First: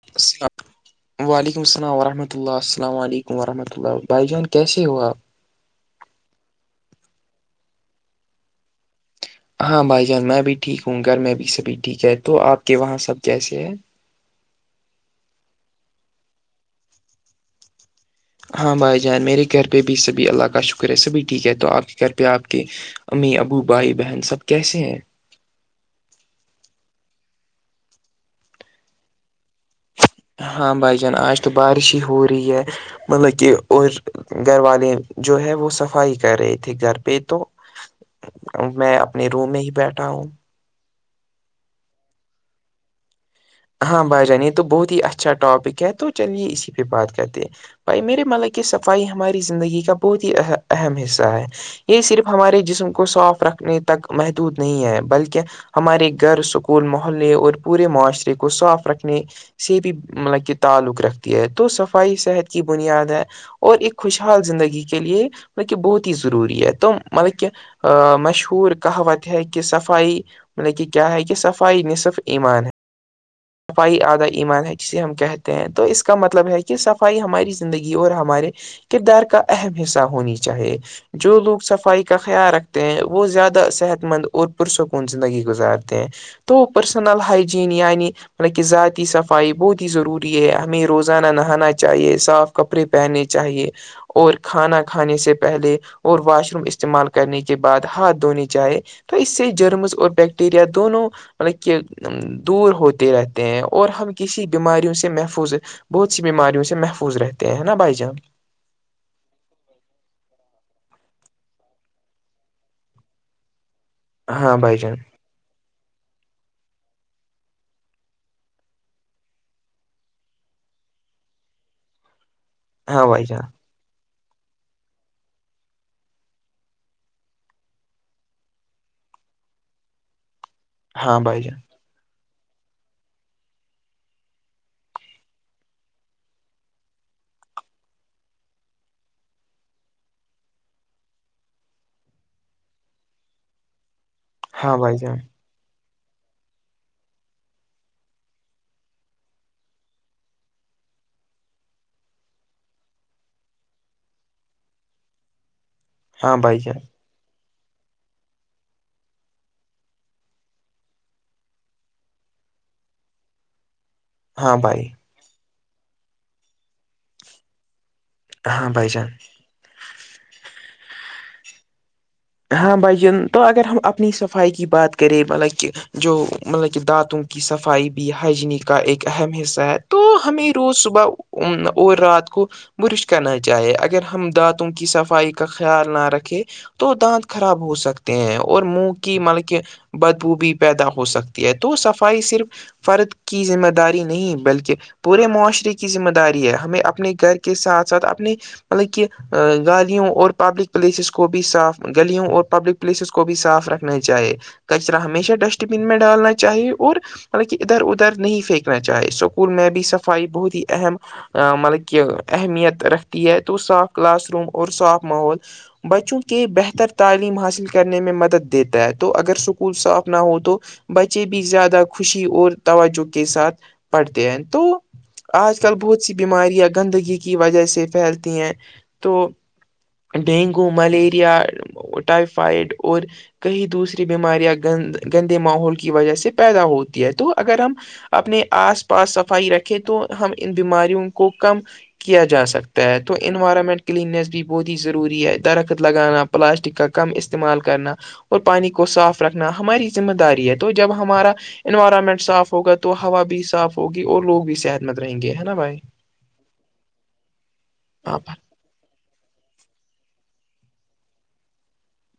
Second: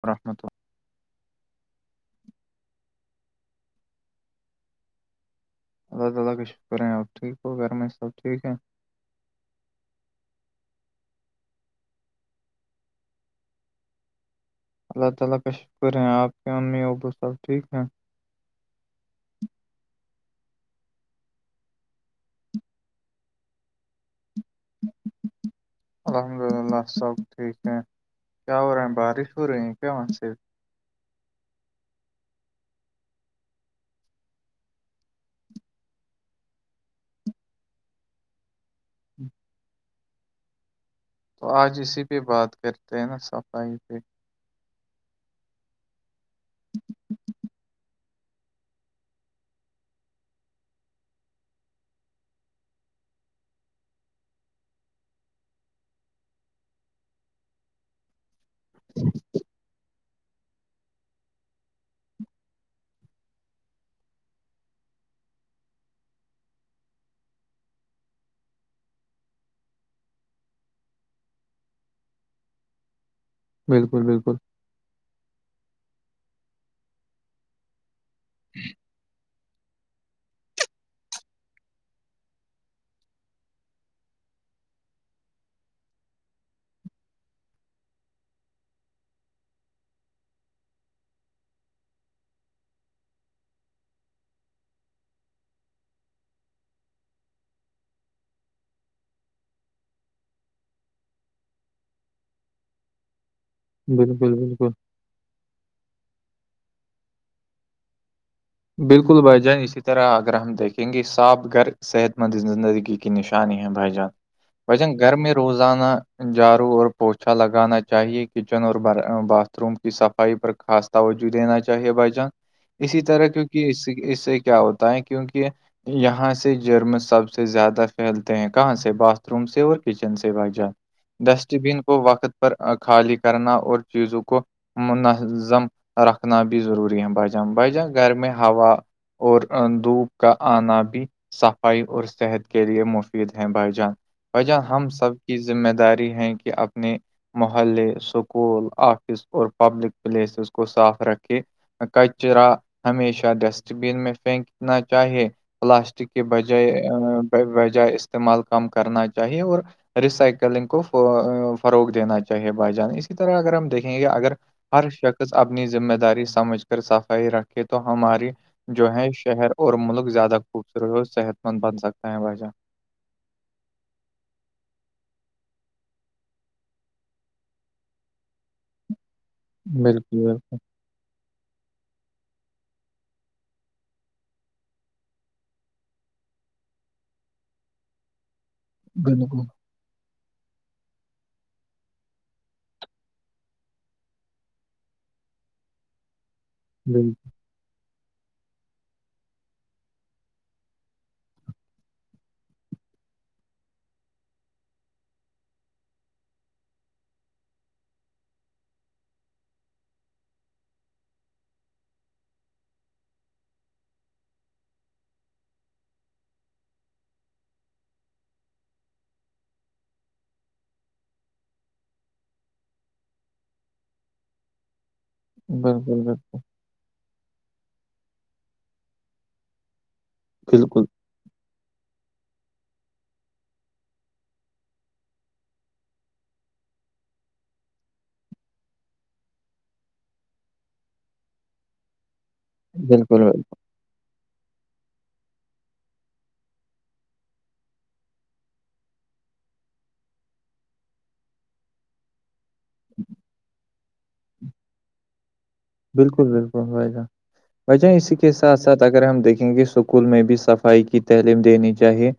پرکھ تو السلام وعلیکم السلام ورحمۃ اللہ السلام علیکم وورحمۃ اللہ بھائی جان کیسے ہو آپ اللہ تعالی کا شکر ہے آپ ٹھیک ہو گھر میں سبٹھیک ہے ہاں بھائی جان میں بھی ٹھیک ہوں گھر میں بھی سبھی ٹھیک ہے تو آپ کے وہاں سب کیسے ہیں اللہ تعالی کا شکر ہیں آپ کے امی ابو سب ٹھیک ہیں ہاں بھائی جان میرے گھر پہ بھی سبھی اللہ کا شکر ہے سبھی ٹھیک ہے تو آپ کے گھر پہ آپ کے امی ابو بھائی بہن سب کیسے ہیں الحمد للہ سب ٹھیک ہے کیا ہو رہا ہیں بارش ہو رہی ہے پ مان سے ہاں بھائی جان آج تو بارش ہی ہو رہی ہے مطلب کہ اور گھر والے جو ہے وہ صفائی کر رہے تھے گھر پہ تو میں اپنے روم میں ہی بیٹھا ہوں تو آج اسی پہ بات کرتے ہیں نا سب ہاں بھائی جان یہ تو بہت ہی اچھا ٹاپک ہے تو چلیے اسی پہ بات کرتے ہیں بھائی میرے ملک کی صفائی ہماری زندگی کا بہت ہی اہم حصہ ہے یہ صرف ہمارے جسم کو صاف رکھنے تک محدود نہیں ہے بلکہ ہمارے گھر سکول محلے اور پورے معاشرے کو صاف رکھنے سے بھی مطلب کہ تعلق رکھتی ہے تو صفائی صحت کی بنیاد ہے اور ایک خوشحال زندگی کے لیے مطب کہ بہت ہی ضروری ہے تو مطلب کہ ا مشہور کہاوت ہے کہ صفائی مطلب کہ کیا ہے کہ صفائی ن صرف ایمان ہے صفعی بالکل ادھا بالکل ایمان ہے جسے ہم کہتے ہیں تو اس کا مطلب ہے کہ سف ہماری زندگی اور ہمارے کردار کا اہم حصہ ہونی چاہیے جو لوگ صفائی کا خیال رکھتے ہیں وہ زیادہ صحت مند اور پرسکون زندگی گزارتے ہیں تو پرسنل ہائجین یعنی حالکہ ذاتی صفائی بہت ہی ضروری ہے ہمیں روزانہ نہانا چاہیے صاف کپڑے پہننے چاہیے اور کھانا کھانے سے پہلے اور واش روم استعمال کرنے کے بعد ہاتھ دھونے جائے تو اس سے جرمز اور بیکٹیریا دونوں مطلب کہ دور ہو رہتے ہیں اور ہم بالکل کسی بالکل بیماریوں سے محفوظ بہت سی بیماریوں سے محفوظ رہتے ہیں نا بھائی جان بالکل بھائی جان اسی طرح اگر ہم دیکھیں گے صاپ گھر صحت مند زندگی کی نشانی ہے بھائی جان ہاں و بھائی ج جان نے گرمی روزانہ جاارو اور پوچھا لگانا چاہیے کچن اور باتھ روم کی صفائی پر خاص توجہ دینا چاہیے بھ جان اسی ہاں بھائی طرح جان کیونکہ اس اس سے کیا ہوتا ہے کیونکہ یہاں سے جرم سب سے زیادہ پھیلتے ہیں کہاں سے باتھ روم سے اور کچن سے با جات ہاں بھائی ڈسٹ جان بین کو وقت پر خالی کرنا اور چیزوں کو منظم رکھنا بھی ضروری ہے بائی جان بھائی جان گھر میں ہوا اور دھوپ کا آنا بھی صفائی اور صحت کے لیے مفید ہیں بھائی جان بھائی جان ہم سب کی ذمہ داری ہے کہ اپنے محلے اسکول آفس اور پبلک پلیسز کو صاف رکھے کچرا ہمیشہ ڈسٹ بین میں پھینکنا چاہیے پلاسٹک کے ہاں بھائی جان بجائے بجائے استعمال کم کرنا چاہیے اور ریسائکلنگ کو فروغ دینا چاہیے بائی جانے اسی طرح اگر ہم دیکھیں اگر ہاں بھائی ہر شخص اپنی ذمہ داری سمجھ کر صفائی رکھے تو ہماری ہاں بھائی جو جان ہے شہر اور ملک زیادہ خوبصورت اور صحت مند بن سکتا ہے ویس ہاں بھجن تو اگر ہم اپنی صفائی کی بات کریں مطلب کہ جو مطلب کہ دانتوں کی صفائی بھی ہائجین کا ایک اہم حص ایسا ہے تو بالکل بالکل ہمیں روز صبح اور رات کو برش کرنا چاہے اگر ہم دانتوں کی صفائی کا خیال نہ رکھیں تو دانت خراب ہو سکتے ہیں اور منہ کی بالکل مطلب کہ بدبوب بھی پیدا ہو سکتی ہے تو صفائی صرف فرد کی ذمہ داری نہیں بلکہ پورے معاشرے کی ذمہ داری ہے ہمیں بالکل اپنے گھر کے ساتھ ساتھ اپنے مطلب کہ گاڑیوں اور پبلک پلیسز کو بھی صاف گلیوں اور پبلک پلیسز کو بھی صاف رکھنا چاہیے کچرا ہمیشہ ڈسٹ بین میں ڈالنا چاہیے اور حالہ ادھر ادھر نہیں پھینکنا چاہے سکول میں بھی صفائی بہت ہی اہم مطلب کہ اہمیت رکھتی ہے تو صاف کلاس روم اور صاف ماحول بچوں کے بہر بر تعلیم حاصل کرنے میں مدد دیتا ہے تو اگر سکول صاف نہ ہو تو بچے بھی زیادہ خوشی اور توجہ کے ساتھ پڑھتے ہیں تو آج کل بالکل بہت سی بیماریاں گندگی کی وجہ سے پھیلتی ہیں تو ڈینگو بالکل ملیریا ٹائیفائیڈ اور کہیں دوسری بیماریاں گند گندے ماحول کی وجہ سے پیدا ہوتی ہے تو اگر ہم اپنے آس پاس صفائی رکھے تو ہم ان بیماریوں کو کم کیا جا سکتا تا ہے تو بالکل بھائی انوائرمنٹ کلیننیس بھی بہت ہی ضروری ہے درخت لگانا پلاسٹک کا کم استعمال کرنا اور پانی کو صاف رکھنا ہماری ذمہ داری ہے تو جب ہمارا انوائرمنٹ صاف ہوگا تو ہوا بھی صاف ہوگی اور لوگ بھی صحت مند رہیں گے ہے نا بھائی بالکل بالکل وائی جان بھ جان اسی ہاں کے ساتھ ساتھ اگر ہم دیکیں گے اسکول میں بھی صفائی کی تعلیم دینی چاہیے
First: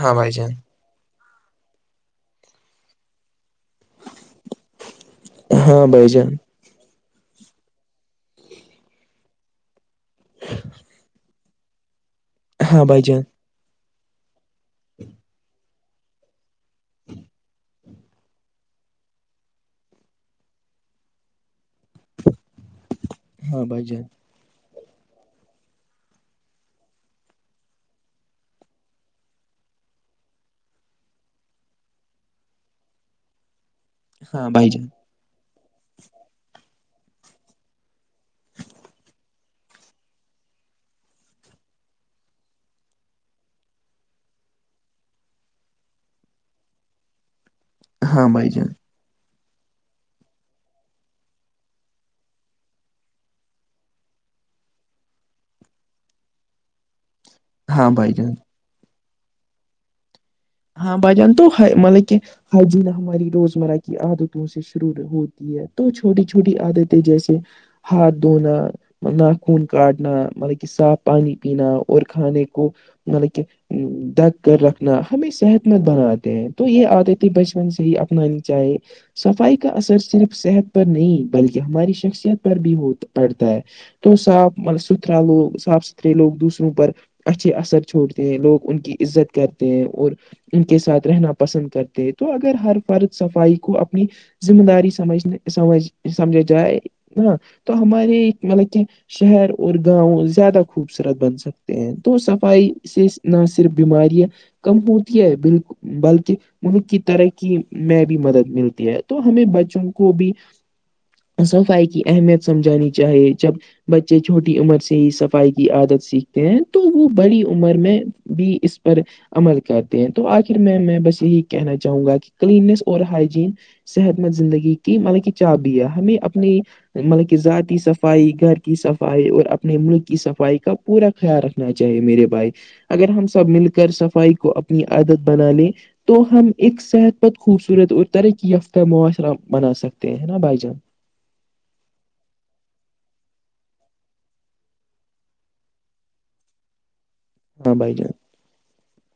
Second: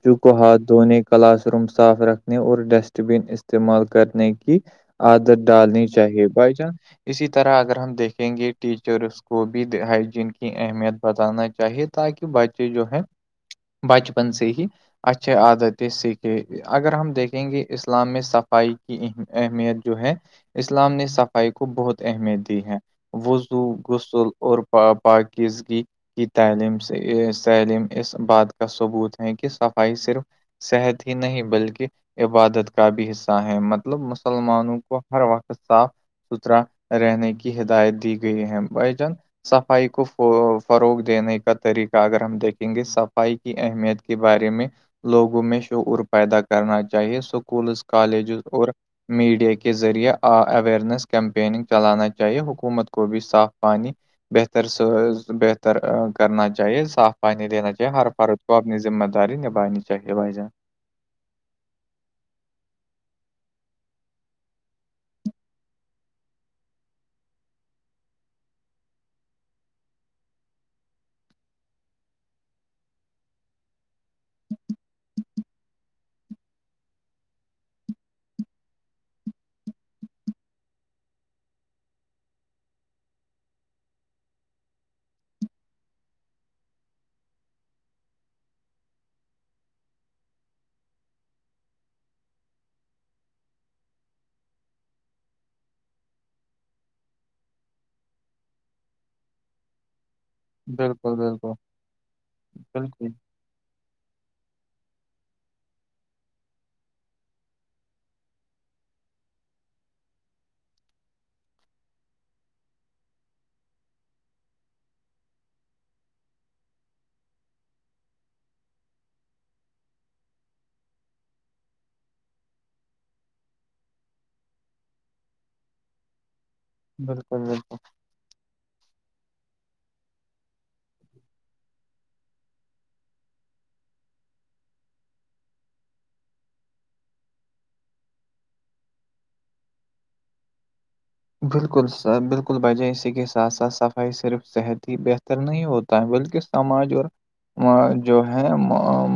ہاں بھائی کو جان ہاتھ دھونے کلاس روم صاف رکھنے اور ڈسٹ بن استعمال کرنے کی عادت ڈالنی ہاں بھائی چاہیے جان بائی چانس اسی طرح اگر ہم دیکھیں گے ٹیچرس کو بھی ہائجین کی اہمیت بتانا چاہیے تاکہ بچے جو ہاں ہے بھائی جان بچپن سے ہی اچھے عادتیں سیکھیں اگر ہم دیکھیں گے اسلام میں صفائی کی اہمیت جو ہے اسلام نے صفائی کو بہت اہمیت دی ہے ہاں وضو بھائی جان غسل اور پ پاکیز گی کی تعلیم سے تعلیم اس بات کا ثبوت ہے کہ صفائی صرف صحت ہی نہیں بلکہ عبادت کا بھی حصہ ہے م ملب ہاں بھائی مسلمانوں جان کو ہر وقت صاف ستھرا رہنے کی ہدایت دی گئی ہیں بائی جن صفائی کو فروغ دینے کا طریقہ اگر ہم دیکھیں گے صفائی اہمیت کے بارے میں لوگوں میں شعور پیدا کرنا چاہیے سک اسکولز ہاں کالجز بھائی جان اور میڈیا کے ذریعے اورنیس کیمپیننگ چلانا چاہیے حکومت کو بھی صاف پانی بہتر س بہتر کرنا چاہیے صاف ائ نہیں لینا ہاں چاہیے ہر بھائی جان بارت کو اپنی ذمہ داری نبھانی چاہیے بھائی جان ہاں بجان تو مطلب کہ ہر جین ہماری روزمرہ کی عادتوں سے شروع ہوتی ہے تو چھوٹی چھوٹی عادتیں جیسے ہاتھ دھونا ناخن کاٹنا مطلب کہ صاف پانی پینا اور کھانے کو مطلب کہ دگ کر رکھنا ہمیں صحت مند بناتے ہیں تو یہ آتے تھیں بچپن سے ہی اپنانی چاہے صفائی کا اثر صرف صحت پر نہیں بلکہ ہماری شخصیت پر بھی ہو پڑتا ہے تو صاف ملب ستھرا لوگ صاف ستھرے لوگ دوسروں پر اچھے اثر چھوڑتے ہیں لوگ ان کی عزت کرتے ہیں اور ان کے ساتھ رہنا پسند کرتے ہیں تو اگر ہر فرد صفائی کو اپنی ذمہ داری سمجنے سمج سمجھے جائے ہاں تو ہمارے مطلب کہ شہر اور گاؤ زیادہ بالکل خوبصورت بن بالکل سکتے ہیں تو صفائی سے بالکل نہ صرف بیماریاں کم ہوتی ہے بالکل بلکہ ان کی ترح کیی میں بھی مدد ملتی ہے تو ہمیں بچوں کو بھی صفائی کی اہمیت سمجھانی چاہیے جب بچے چھوٹی عمر سے ہی صفائی کی عادت سیکھتے ہیں تو وہ بڑی عمر میں بھی اس پر عمل کرتے ہیں تو آخر میں میں بس یہی کہنا چاہوں گا کہ کلینس اور ہائجین صحت مند زندگی کی مطلب کہ چابیا ہمیں اپنی مطلب کہ بالکل بالکل ذاتی سف صفائی گھر کی صفائی اور اپنے ملک کی صفائی کا پورا خیال رکھنا چاہیے میرے بھائی اگر ہم سب مل کر صفائی کو اپنی عادت بنا لیں تو ہم ایک صحت پر خوبصورت اور ترقی یافتہ معاشرہ بنا سکتے ہیں نا بھائی جان بالکل س بالکل بجائے اسی کے ساتھ ساتھ صفائی صرف صحت ہی بہتر نہیں ہوتی ت بلکے سماج اور ہاں بھائی جان جو ہے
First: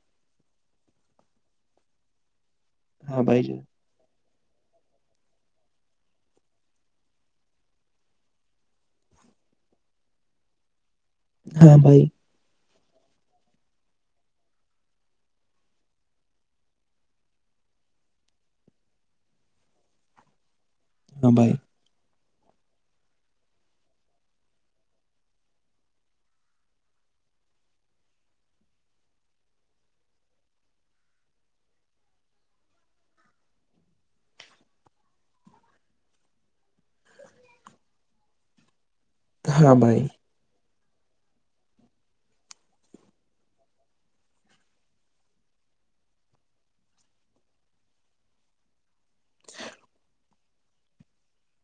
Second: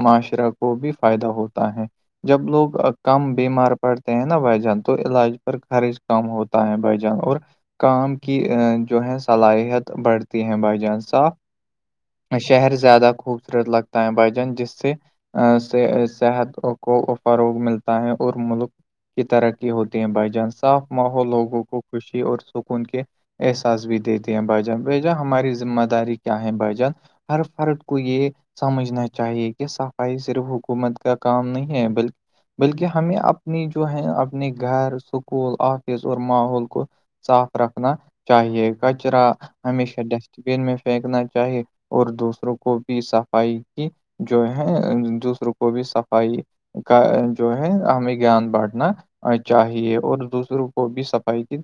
معاشرہ کو بھی فائدہ ہوتا ہے جب لوگ ہاں کم بھائی جان بیمار پڑتے ہیں نا وجن تو علاج پر خرچ کم ہو ہے بھائی جان اور کام کی جو ہے صلاحیت بڑھتی ہے بھائی جان صاف ہاں بھائی شہر زیادہ خوبصورت لگتا ہے بھائیجان جس سے [unintelligible] سے صحت کو فروغ ملتا ہے اور ملک کی ترقی ہوتی ہے بھائی جان صاف ماحول ہاں بھائی لوگوں کو خوشی اور سکون کے احساس بھی دیتے ہیں بائیجان بجان ہماری ذمہ داری کیا ہے بائیجان [unintelligible] ہر فرق کو یہ [unintelligible] سمجھنا چاہیے کہ صفائی صرف حکومت کا کام نہیں ہے بلکہ بلکہ ہمیں اپنی جو ہے اپنے گھر اسکول آفس اور ماحول کو صاف رکھنا چاہیے کچرا ہاں ہمیشہ بھائی ڈسٹ چین میں پھینکنا چاہی اور دوسروں کو بھی صفائی کی جو ہے دوسروں کو بھی صفائی کا جو ہے ہمیں گیان بانٹنا چاہیے اور دوسروں کو بھی صفائی کی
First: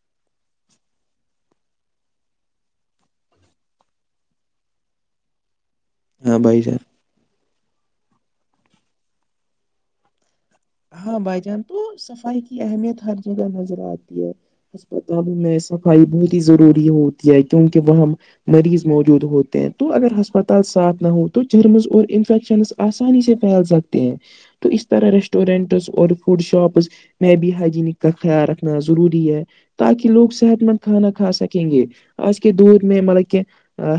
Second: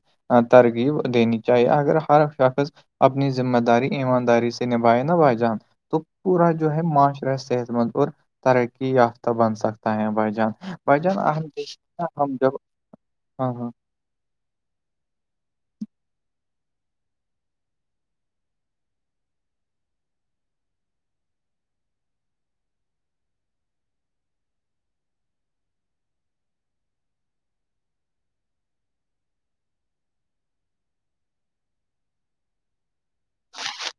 ترغیب دینی چاہیے اگر ہر شخص اپنی ذمہ داری ایمانداری سے نبھائے نہ بھائی جان تو ہاں پورا بھائی جو جان ہے معاشرہ صحت مند اور ترقی یافتہ بن سکتا ہے بھائی جان ہاں ہم بھائی جان تو دیکھتے ہیں نا، ہم صفائی جب کی اہمیت ہر جگہ ہاں ہاں نظر آتی ہے اسسپتالوں میں صفائی بہت ہی ضروری ہوتی ہے کیونکہ وہ مریض موجود ہوتے ہیں تو اگر ہسپتال صاف نہ ہو تو جرمز اور انفیکشنس آسانی سے پھیل سکتے ہیں تو اس طرح رش رٹورینٹس اور فوڈ شاپس میں بھی ہائجینک کا خیال رکھنا ضروری ہے تاکہ لوگ صحت مند کھانا کھا سکیں گے آج کے دور میں مطلب کہ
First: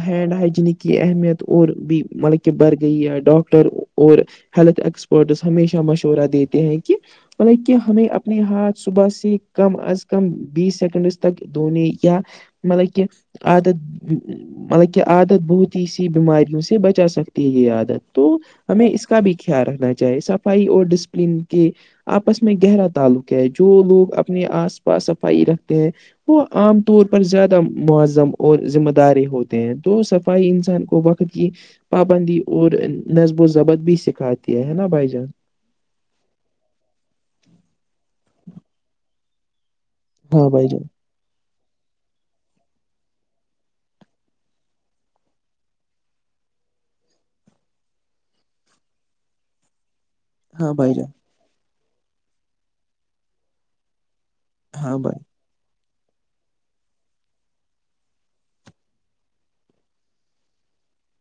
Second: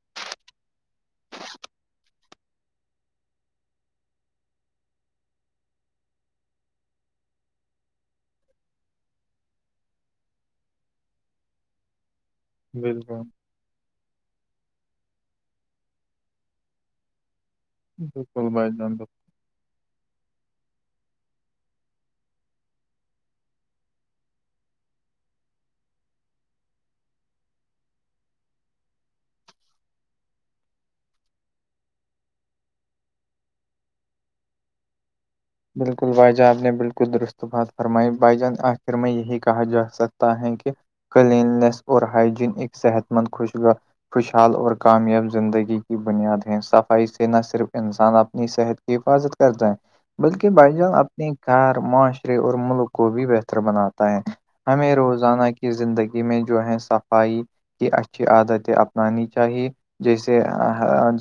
ہینڈ ہائجینک کی اہمیت اور بھی مطلب کہ بڑھ گئی ہے ڈاکٹر اور ہیلتھ ایکسپرٹس ہمیشہ مشورہ دیتے ہیں کہ مطلب کہ ہمیں اپنے ہاتھ صبح سے کم از کم بیس سیکنڈ تک دھونے یا مطلب کہ بالکل عادت مطلب کہ عادت بہت ہی سی بیماریوں سے بچا سکتی ہے یہ عادت تو بالکل بھائی ہمیں جان بالکل اس کا بھی خیال رکھنا چاہیے صفائی اور ڈسپلین کے آپس میں گہرا تعلق ہے جو لوگ اپنے آس پاس صفائی رکھتے ہیں وہ عام طور پر زیادہ معذم اور ذمہ داری ہوتے ہیں تو صفائی انسان کو وقت کی پابندی اور نصب و ضبط بھی سکھاتی ہے نا بھائی جان بالکل بھائی جان آپ نے بالکل درست بات فرمائی بائی جان آخر میں یہی کہا جا سکتا ت ہاں ہے بھائی کہ جان کلیننیس اور ہائجین ایک صحت مند خوشگا [unintelligible] خوشحال اور کامیاب زندگی کی بنیاد ہیں صفائی سے نہ صرف انسان اپنی صحت حفاظت کرتا ہے بلکہ بھائی جان اپنے گھر معاشرے اور ملک کو بھی بہتر بناتا ہے ہمیں ہاں بھائی روزانہ کی زندگی میں جو ہے صفائی کی اچھی عادتیں اپنانی چاہیے جیسے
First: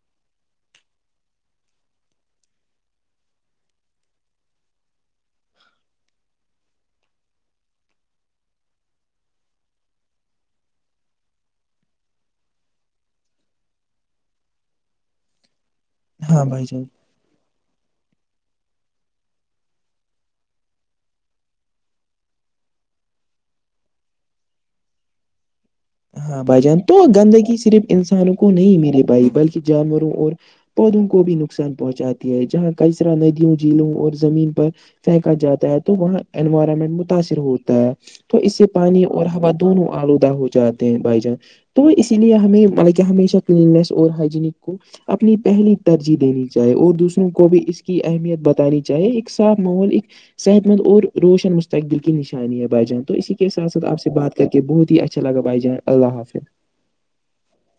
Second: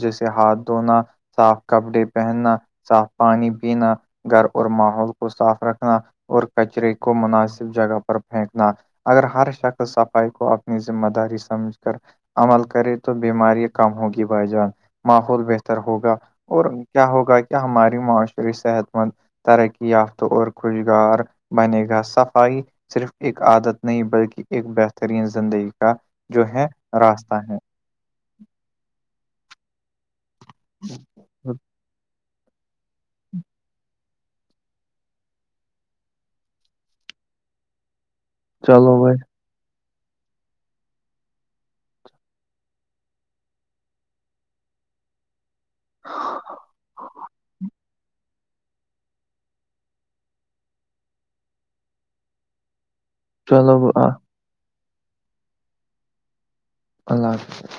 جیسے ہاتھ دھونا صاف کپڑے پہننا صاف پانی پینا گھر اور ماحول کو صاف رکھنا اور کچرے کو مناسب جگہ پر پھینکنا اگر ہر شخص صفائی کو اپنی ذمہ داری سمجھ کر عمل کرے تو بیمارییا کم ہوگی بھائی جان ماحول بہتر بتر ہوگا ہاں بھائی اور جان کیا ہوگا کہ ہماری معاشر صحت مند ترقی یافتہ اور خوشگار بنے گا صفائی صرف ایک عادت نہیں بلکہ ایک بہترین زندگی کا ہاں جو بھائی ہے جان تو راستہ گندگی ہے صرف انسانوں کو نہیں میرے بھائی بلکہ جانوروں اور پودوں کو بھی نقصان پہنچاتے ہے جہاں کئی طرح ندیوں جھیلوں اور زمین پر پھینکا جاتا ہے تو وہاں انوائرمنٹ متاثر ہوتا ہے تو اس سے چلو پانی بھائی اور ہوا دونوں آلودہ ہو جاتے ہیں بائی جانس تو اسی لیے ہمیں مطلب کہ ہمیشہ کلیننیس اور ہائجینک کو اپنی پہلی ترجیح دینی چاہے اور دوسروں کو بھی اس کی اہمیت بتانی چاہے ایک صاف ماحول ایک صحت مند اور روشن مستقبل کی نشانی ہے با جان تو اسی کے ساتھ چلو سھ آپ آ- سے بات کر کے بہت ہی اچھا لگا بھائی جان اللہ حافظ اللہ حافظ [inaudible]